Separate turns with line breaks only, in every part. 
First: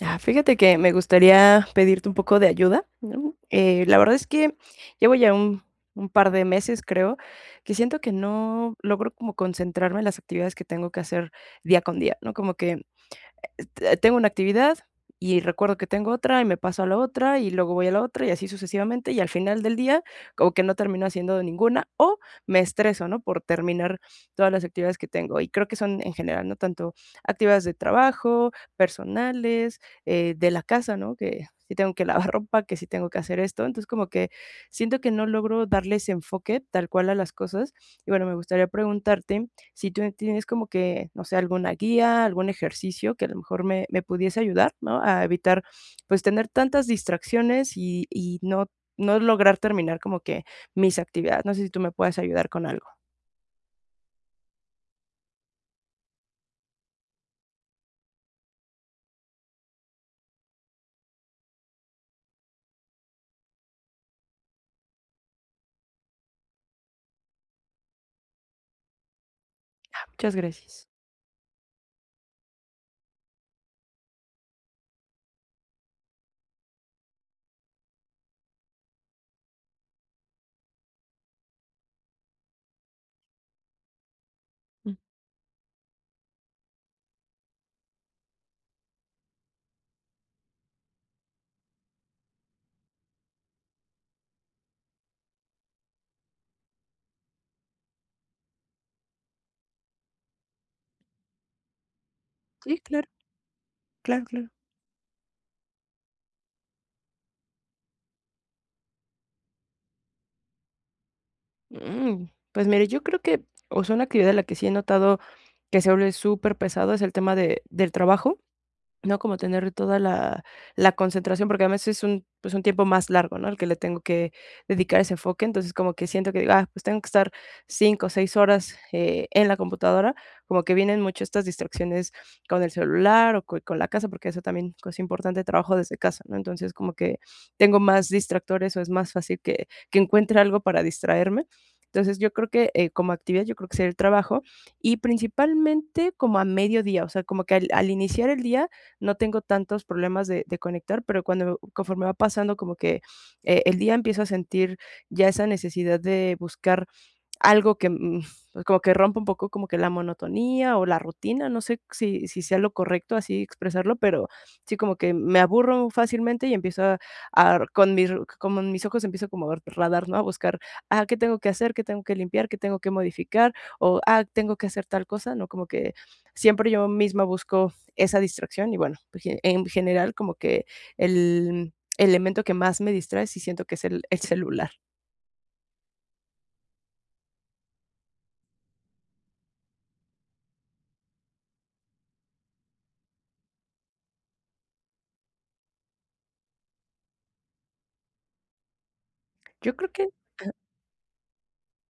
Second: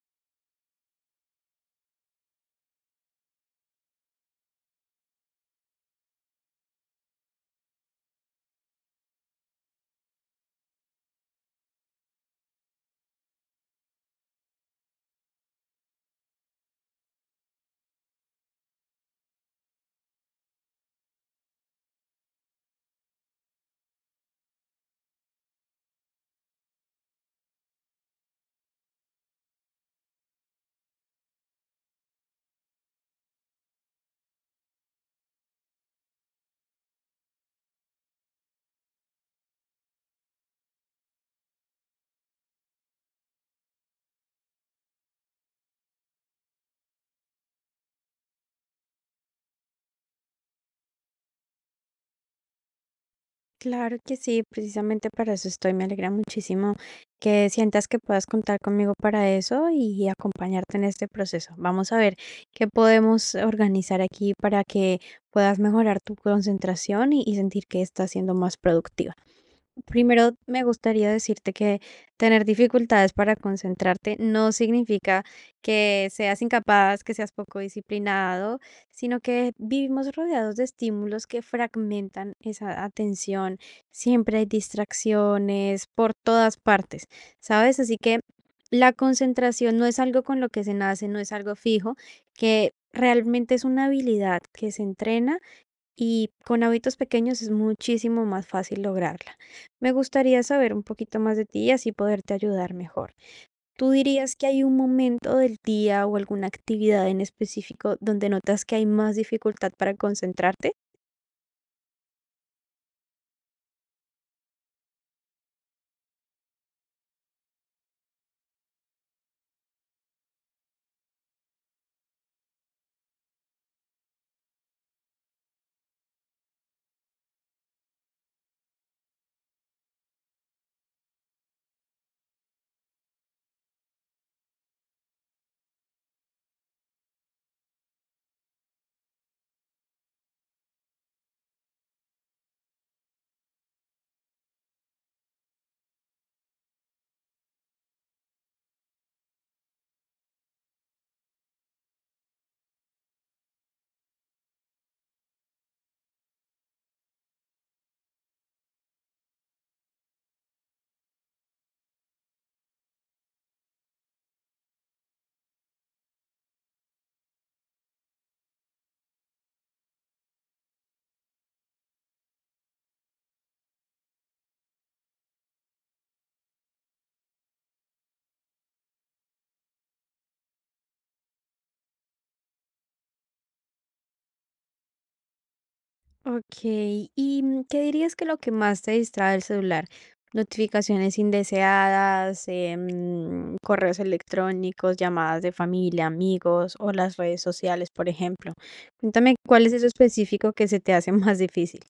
Ah, fíjate que me gustaría pedirte un poco de ayuda, ¿no? La verdad es que llevo ya un par de meses, creo, que siento que no logro como concentrarme en las actividades que tengo que hacer día con día, ¿no? Como que tengo una actividad y recuerdo que tengo otra y me paso a la otra y luego voy a la otra y así sucesivamente y al final del día como que no termino haciendo ninguna o me estreso, ¿no? Por terminar todas las actividades que tengo y creo que son en general, ¿no? Tanto actividades de trabajo, personales, de la casa, ¿no? Que si tengo que lavar ropa, que si tengo que hacer esto, entonces como que siento que no logro darle ese enfoque tal cual a las cosas y bueno, me gustaría preguntarte si tú tienes como que, no sé, alguna guía, algún ejercicio que a lo mejor me pudiese ayudar, ¿no? A evitar, pues, tener tantas distracciones y no no lograr terminar como que mis actividades. No sé si tú me puedes ayudar con algo.
Claro que sí, precisamente para eso estoy. Me alegra muchísimo que sientas que puedas contar conmigo para eso y acompañarte en este proceso. Vamos a ver qué podemos organizar aquí para que puedas mejorar tu concentración y sentir que estás siendo más productivo.
Ah,
Primero,
muchas
me
gracias.
gustaría decirte que tener dificultades para concentrarte no significa que seas incapaz, que seas poco disciplinado, sino que vivimos rodeados de estímulos que fragmentan esa atención. Siempre hay
Mm,
distracciones por todas partes, ¿sabes? Así que la concentración no es algo con lo que se nace, no es algo fijo, que realmente es una habilidad que se entrena y con hábitos pequeños es muchísimo más fácil lograrla. Me gustaría saber un poquito más de ti y así poderte ayudar
sí, claro,
mejor. ¿Tú
claro,
dirías que
claro.
hay un momento del día o alguna actividad en específico donde notas que hay más dificultad para concentrarte?
Mm, pues mire, yo creo que, o sea, una actividad en la que sí he notado que se vuelve súper pesado es el tema de del trabajo. ¿No? Como tener toda la concentración, porque además es un, pues, un tiempo más largo, ¿no? El que le tengo que dedicar ese enfoque. Entonces, como que siento que digo: "Ah, pues tengo que estar 5 o 6 horas, en la computadora", como que vienen mucho estas distracciones con el celular o co con la casa, porque eso también es importante, trabajo desde casa, ¿no? Entonces, como que tengo más distractores o es más fácil que encuentre algo para distraerme. Entonces, yo creo que, como actividad, yo creo que sería el trabajo y principalmente como a mediodía, o sea, como que al iniciar el día no tengo tantos problemas de conectar, pero cuando conforme va pasando como que el día empiezo a sentir ya esa necesidad de buscar algo que, pues, como que rompa un poco como que la monotonía o la rutina, no sé si sea lo correcto así expresarlo, pero sí como que me aburro fácilmente y empiezo a con mis ojos empiezo como a radar, ¿no? A buscar, ah, ¿qué tengo que hacer? ¿Qué tengo que limpiar? ¿Qué tengo que modificar? O, ah, tengo que hacer tal cosa, ¿no? Como que siempre yo misma busco esa distracción y bueno, pues, ge en general como que el elemento que más me distrae sí siento que es el celular.
Ok, ¿y qué dirías que lo que más te distrae el celular? Notificaciones indeseadas, correos electrónicos, llamadas de familia, amigos o las redes sociales, por ejemplo. Cuéntame cuál es
Yo
eso
creo que,
específico que se te hace más difícil.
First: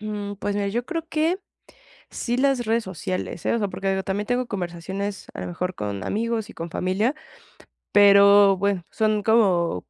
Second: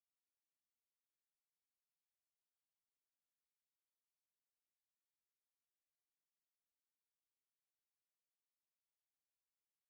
pues mira, yo creo que sí, las redes sociales, ¿eh? O sea, porque digo, también tengo conversaciones a lo mejor con amigos y con familia, pero bueno, son como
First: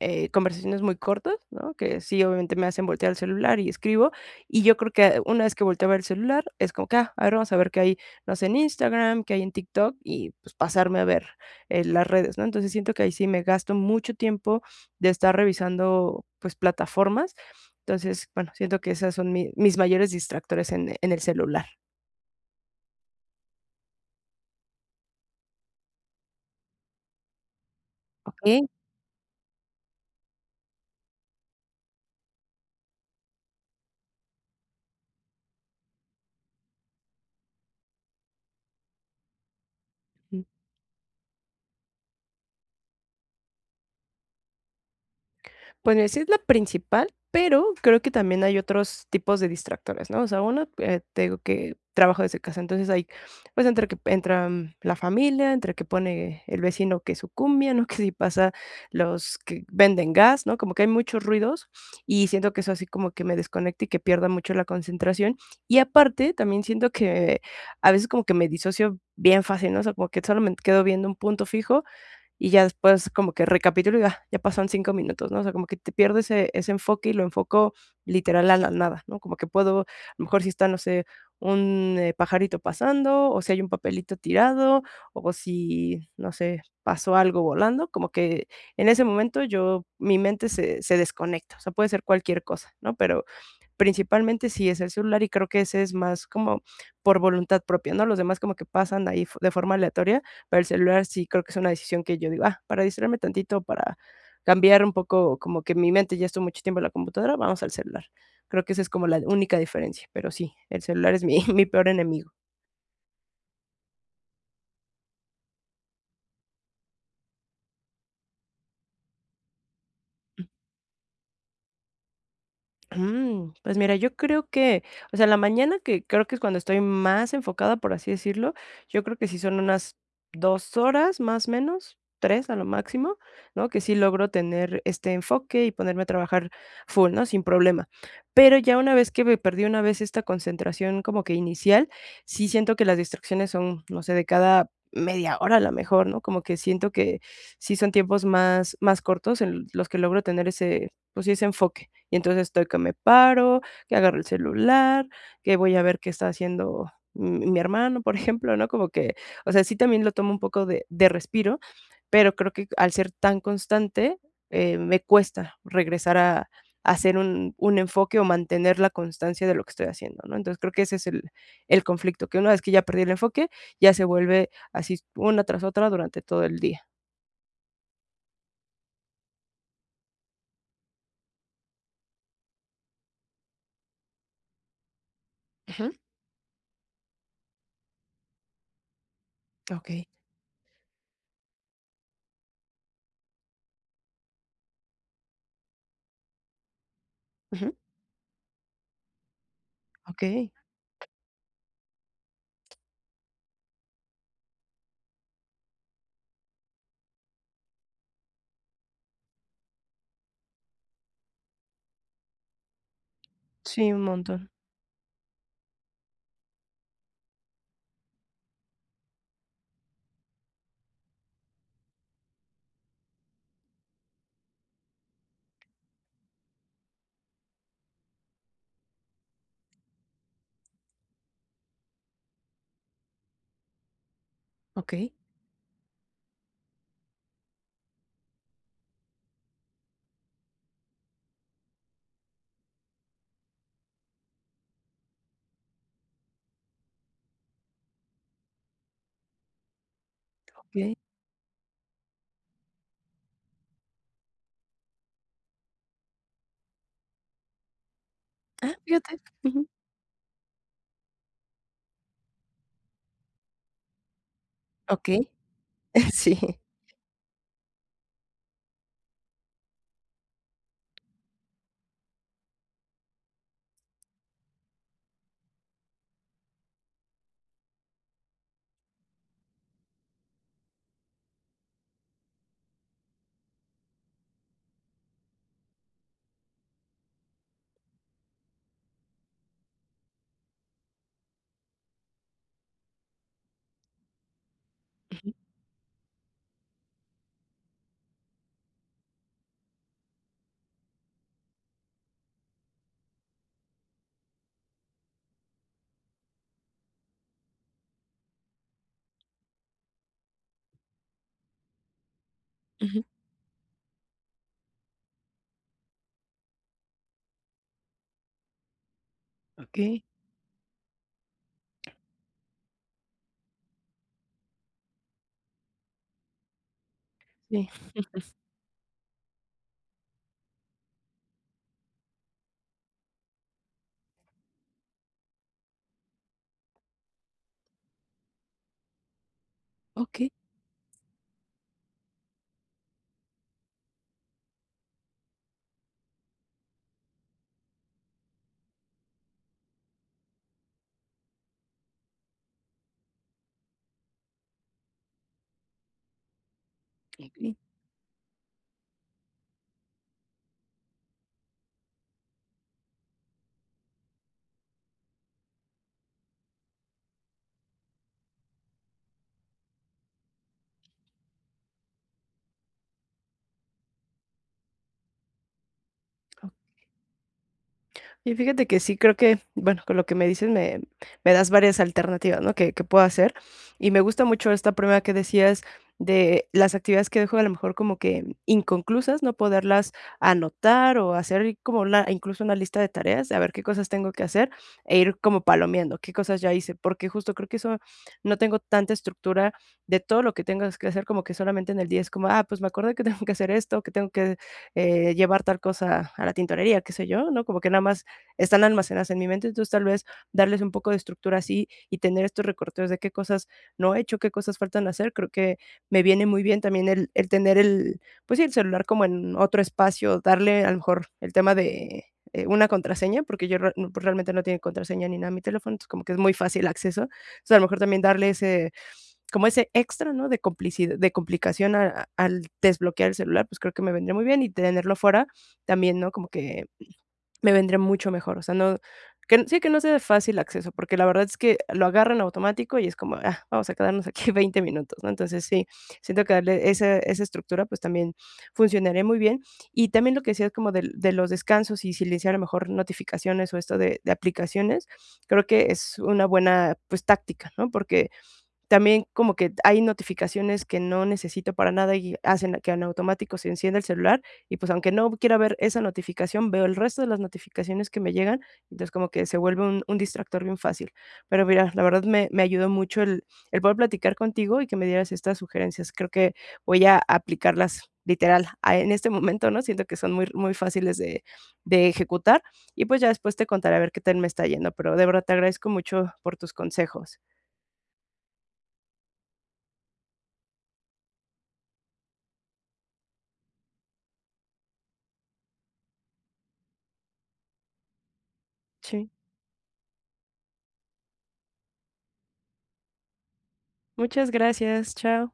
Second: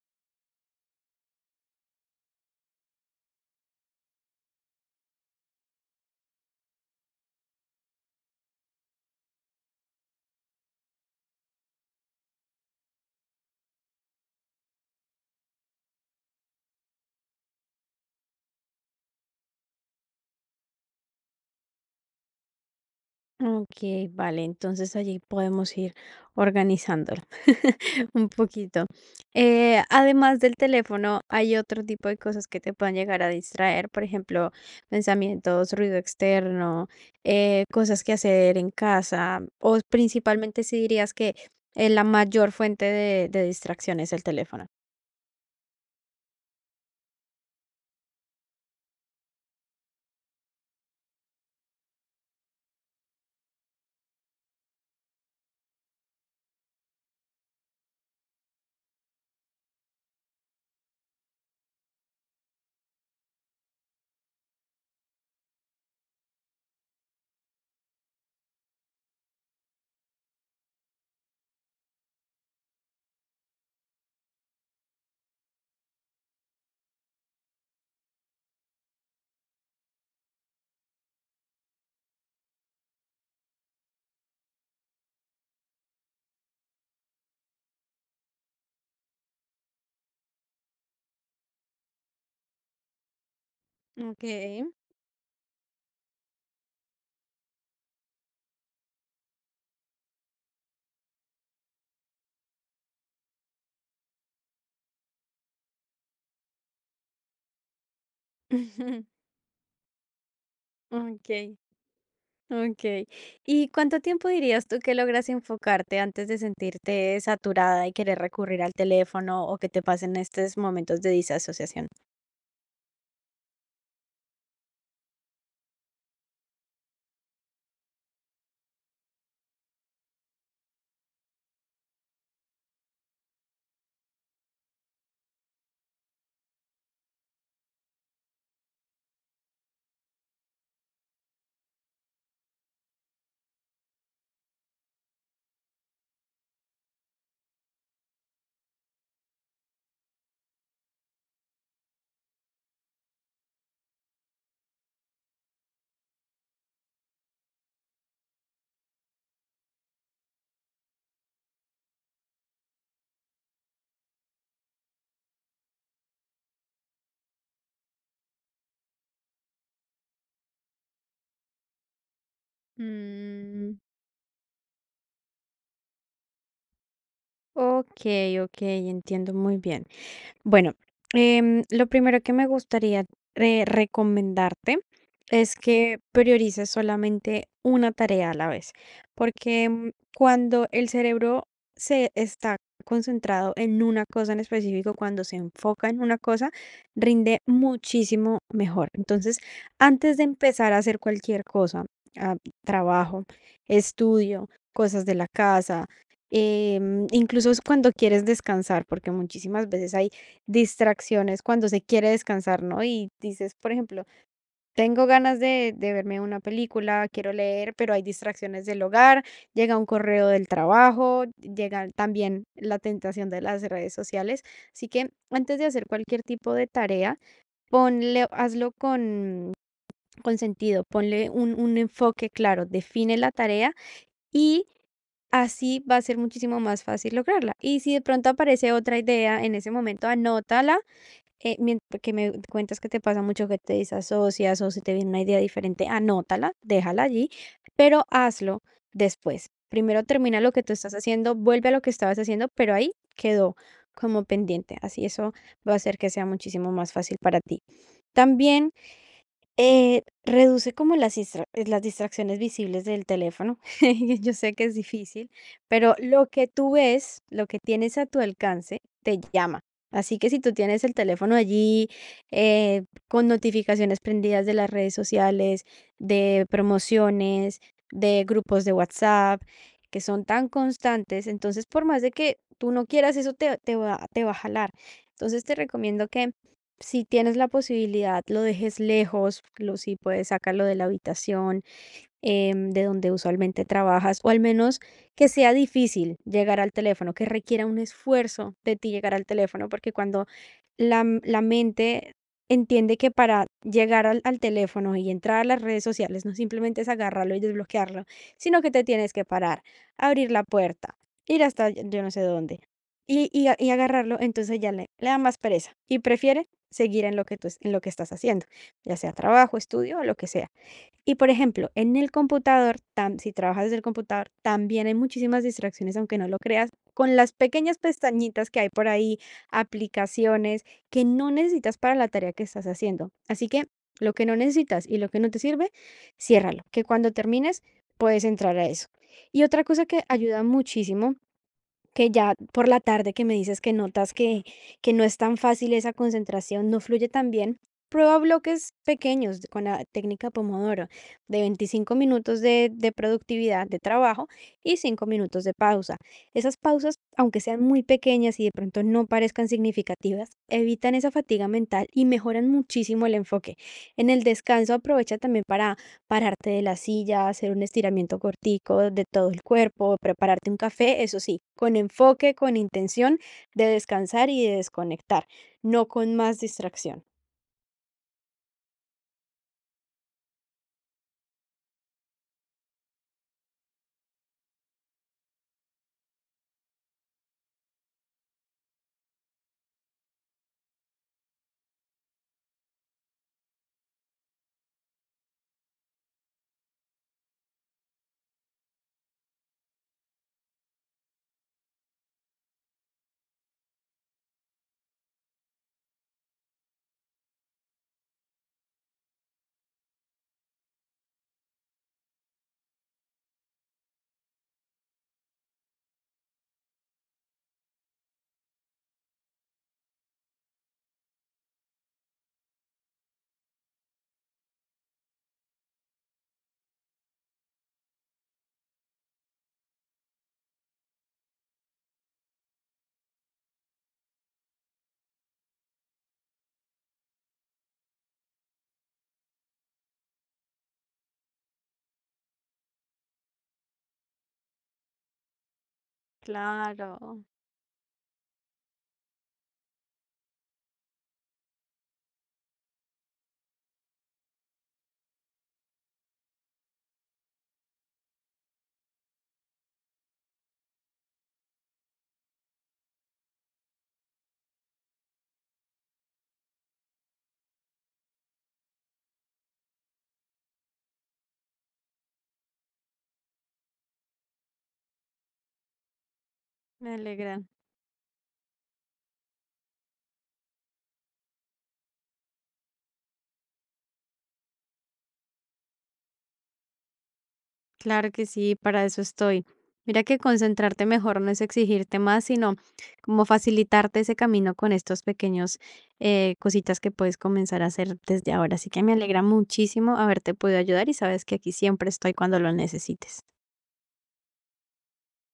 conversaciones muy cortas, ¿no? Que sí, obviamente me hacen voltear el celular y escribo. Y yo creo que una vez que volteo a ver el celular, es como que, ah, a ver, vamos a ver qué hay, no sé, en Instagram, qué hay en TikTok y pues pasarme a ver las redes, ¿no? Entonces siento que ahí sí me gasto mucho tiempo de estar revisando pues plataformas. Entonces, bueno, siento que esas son mis mayores distractores en el celular.
Ok, vale, entonces allí podemos ir organizándolo un
¿Ok?
poquito. Además del teléfono, hay otro tipo de cosas que te puedan llegar a distraer, por ejemplo, pensamientos, ruido externo, cosas que hacer en casa, o
Mm,
principalmente si dirías que la mayor fuente de distracción es el teléfono.
pues mira, sí es la principal, pero creo que también hay otros tipos de distractores, ¿no? O sea, uno, te digo que trabajo desde casa, entonces ahí, pues, entre que entra, la familia, entre que pone el vecino que su cumbia, ¿no? Que si pasa los que venden gas, ¿no? Como que hay muchos ruidos y siento que eso así como que me desconecta y que pierda mucho la concentración. Y aparte, también siento que a veces como que me disocio bien fácil, ¿no? O sea, como que solo me quedo viendo un punto fijo y ya después como que recapitulo y ah, ya pasaron 5 minutos, ¿no? O sea, como que te pierdes ese enfoque y lo enfoco literal a la nada, ¿no? Como que puedo, a lo mejor si está, no sé, un, pajarito pasando, o si hay un papelito tirado, o si, no sé, pasó algo volando, como que en ese momento yo mi mente se desconecta, o sea, puede ser cualquier cosa, ¿no? Pero
Ok,
principalmente sí es el celular, y creo que ese es más como por voluntad propia, ¿no? Los demás como que pasan ahí de forma aleatoria, pero el celular sí creo que es una decisión que yo digo: "Ah, para distraerme tantito, para cambiar un poco como que mi mente ya estuvo mucho tiempo en la computadora, vamos al celular". Creo que esa es como la única diferencia, pero sí, el celular es mi
ok.
mi peor enemigo.
Okey. ¿Y cuánto tiempo dirías tú que logras enfocarte antes de sentirte saturada y querer recurrir al teléfono o que te pasen estos momentos de disasociación?
Pues mira, yo creo que, o sea, la mañana, que creo que es cuando estoy más enfocada, por así decirlo, yo creo que sí son unas 2 horas, más o menos, 3 a lo máximo, ¿no? Que sí logro tener este enfoque y ponerme a trabajar full, ¿no? Sin problema. Pero ya una vez que me perdí una vez esta concentración como que inicial, sí siento que las distracciones son, no sé, de cada media hora a lo mejor, ¿no? Como que siento que sí son tiempos más cortos en los que logro tener ese, pues sí, ese enfoque. Y entonces estoy que me paro, que agarro el celular, que voy a ver qué está haciendo mi hermano, por ejemplo, ¿no? Como que, o sea, sí también lo tomo un poco de respiro, pero creo que al ser tan constante, me cuesta regresar a hacer un enfoque o mantener la constancia de lo que estoy haciendo, ¿no? Entonces, creo que ese es el conflicto, que una vez que ya perdí el enfoque,
Mm,
ya se vuelve así una tras otra durante todo el día.
okey, okey, entiendo muy bien. Bueno, lo primero que me gustaría recomendarte es
Ujú.
que priorices solamente una tarea a la vez, porque
Okey.
cuando el cerebro se está concentrado en una cosa en específico, cuando se enfoca en una cosa, rinde
Ujú.
muchísimo mejor. Entonces, antes de
Okey.
empezar a hacer cualquier cosa, ah, trabajo, estudio, cosas de la casa, incluso es cuando quieres descansar, porque muchísimas veces hay distracciones cuando se quiere descansar, ¿no? Y dices, por
Sí, un
ejemplo,
montón.
tengo ganas de verme una película, quiero leer, pero hay distracciones del hogar, llega un correo del trabajo, llega también la tentación de las redes sociales. Así que antes de hacer cualquier tipo de tarea, ponle, hazlo con sentido, ponle un enfoque claro, define la tarea y
Okey.
así va a ser muchísimo más fácil lograrla. Y si de pronto aparece otra idea en ese momento, anótala que me cuentas que te pasa mucho que te desasocias o si te viene una idea diferente, anótala, déjala allí, pero hazlo después. Primero termina lo que tú
Okey.
estás haciendo, vuelve a lo que estabas haciendo, pero ahí quedó como pendiente. Así eso va a hacer que sea muchísimo más fácil para ti. También
Ah, fíjate. Ujú.
reduce como las distra las distracciones visibles del teléfono. Yo sé que es
Okey.
difícil, pero lo
Sí.
que tú ves, lo que tienes a tu alcance, te llama. Así que si tú tienes el teléfono allí, con notificaciones prendidas de las redes sociales, de promociones, de grupos de WhatsApp, que son tan constantes, entonces por más de que tú no quieras, eso te va a jalar. Entonces te recomiendo que si tienes la posibilidad, lo dejes lejos, lo, si puedes, sácalo de la habitación, em, de donde usualmente trabajas, o al menos que sea difícil llegar al teléfono, que requiera un esfuerzo de ti llegar al teléfono, porque cuando la mente entiende que para llegar al teléfono y entrar a las redes sociales no simplemente es agarrarlo y desbloquearlo, sino que te tienes que parar, abrir la puerta, ir hasta yo no sé dónde
Ujú.
y agarrarlo, entonces ya le da más pereza y prefiere seguir en lo que en lo que estás haciendo, ya sea trabajo,
Okey,
estudio o lo que sea. Y por ejemplo, en el computador, tam si trabajas desde el computador, también hay muchísimas distracciones, aunque no lo creas, con las
sí.
pequeñas pestañitas que hay por ahí, aplicaciones que no necesitas para la tarea que estás haciendo. Así que lo que no necesitas y lo que no te sirve, ciérralo, que cuando termines puedes entrar a eso. Y otra cosa que
Okey,
ayuda muchísimo que ya por la tarde que me dices que notas que no es tan fácil esa concentración, no fluye tan bien, prueba bloques pequeños con la técnica Pomodoro de 25 minutos de productividad, de trabajo y 5 minutos de pausa. Esas pausas, aunque
okey.
sean muy pequeñas y de pronto no parezcan significativas, evitan esa fatiga mental y mejoran muchísimo el enfoque. En el descanso aprovecha también para pararte de la silla, hacer un estiramiento cortico de todo el cuerpo, prepararte un café, eso sí, con enfoque, con intención de descansar y de desconectar, no con más distracción.
Y fíjate que sí, creo que, bueno, con lo que me dices me das varias alternativas, ¿no? Que puedo hacer. Y me gusta mucho esta primera que decías de las actividades que dejo a lo mejor como que inconclusas, no poderlas anotar o hacer como una, incluso una lista de tareas, de a ver qué cosas tengo que hacer e ir como palomeando, qué cosas ya hice, porque justo creo que eso no tengo tanta estructura de todo lo que tengas que hacer, como que solamente en el día es como, ah, pues me acordé que tengo que hacer esto, que tengo que llevar tal cosa a la tintorería, qué sé yo, ¿no? Como que nada más están almacenadas en mi mente, entonces tal vez darles un poco de estructura así y tener estos recorteos de qué cosas no he hecho, qué cosas faltan hacer, creo que me viene muy bien también el tener el, pues sí, el celular como en otro espacio, darle a lo mejor el tema de, una contraseña, porque yo re no, pues realmente no tiene contraseña ni nada mi teléfono, entonces como que es muy fácil acceso. Entonces, a lo mejor también darle ese, como ese extra, ¿no? De complicidad de complicación al desbloquear el celular, pues creo que me vendría muy bien y tenerlo fuera también, ¿no? Como que me vendría mucho mejor, o sea, no que sí, que no sea de fácil acceso, porque la verdad es que lo agarran automático y es como, ah, vamos a quedarnos aquí 20 minutos, ¿no? Entonces, sí, siento que darle esa
Claro,
esa estructura, pues, también funcionaría muy bien. Y también lo que decías como del de los descansos y silenciar a lo mejor notificaciones o esto de aplicaciones, creo que es una buena, pues, táctica, ¿no? Porque también como que hay notificaciones que no necesito para nada y hacen que en automático se encienda el celular y, pues, aunque no quiera ver esa notificación, veo el resto de las notificaciones que me llegan, entonces como que se vuelve un distractor bien fácil. Pero mira, la verdad me ayudó mucho el poder platicar contigo y que me dieras estas sugerencias. Creo que voy
me
a
alegra.
aplicarlas literal, ah, en este momento, ¿no? Siento que son muy muy fáciles de ejecutar y, pues, ya después te contaré a ver qué tal me está yendo, pero de verdad te agradezco mucho por tus consejos.
Claro que sí, para eso estoy. Mira que concentrarte mejor no es exigirte más, sino como facilitarte ese camino con estos pequeños cositas que puedes comenzar a hacer desde ahora. Así que me
Sí.
alegra muchísimo haberte podido ayudar y sabes que aquí siempre estoy cuando lo necesites.
Muchas gracias, chao.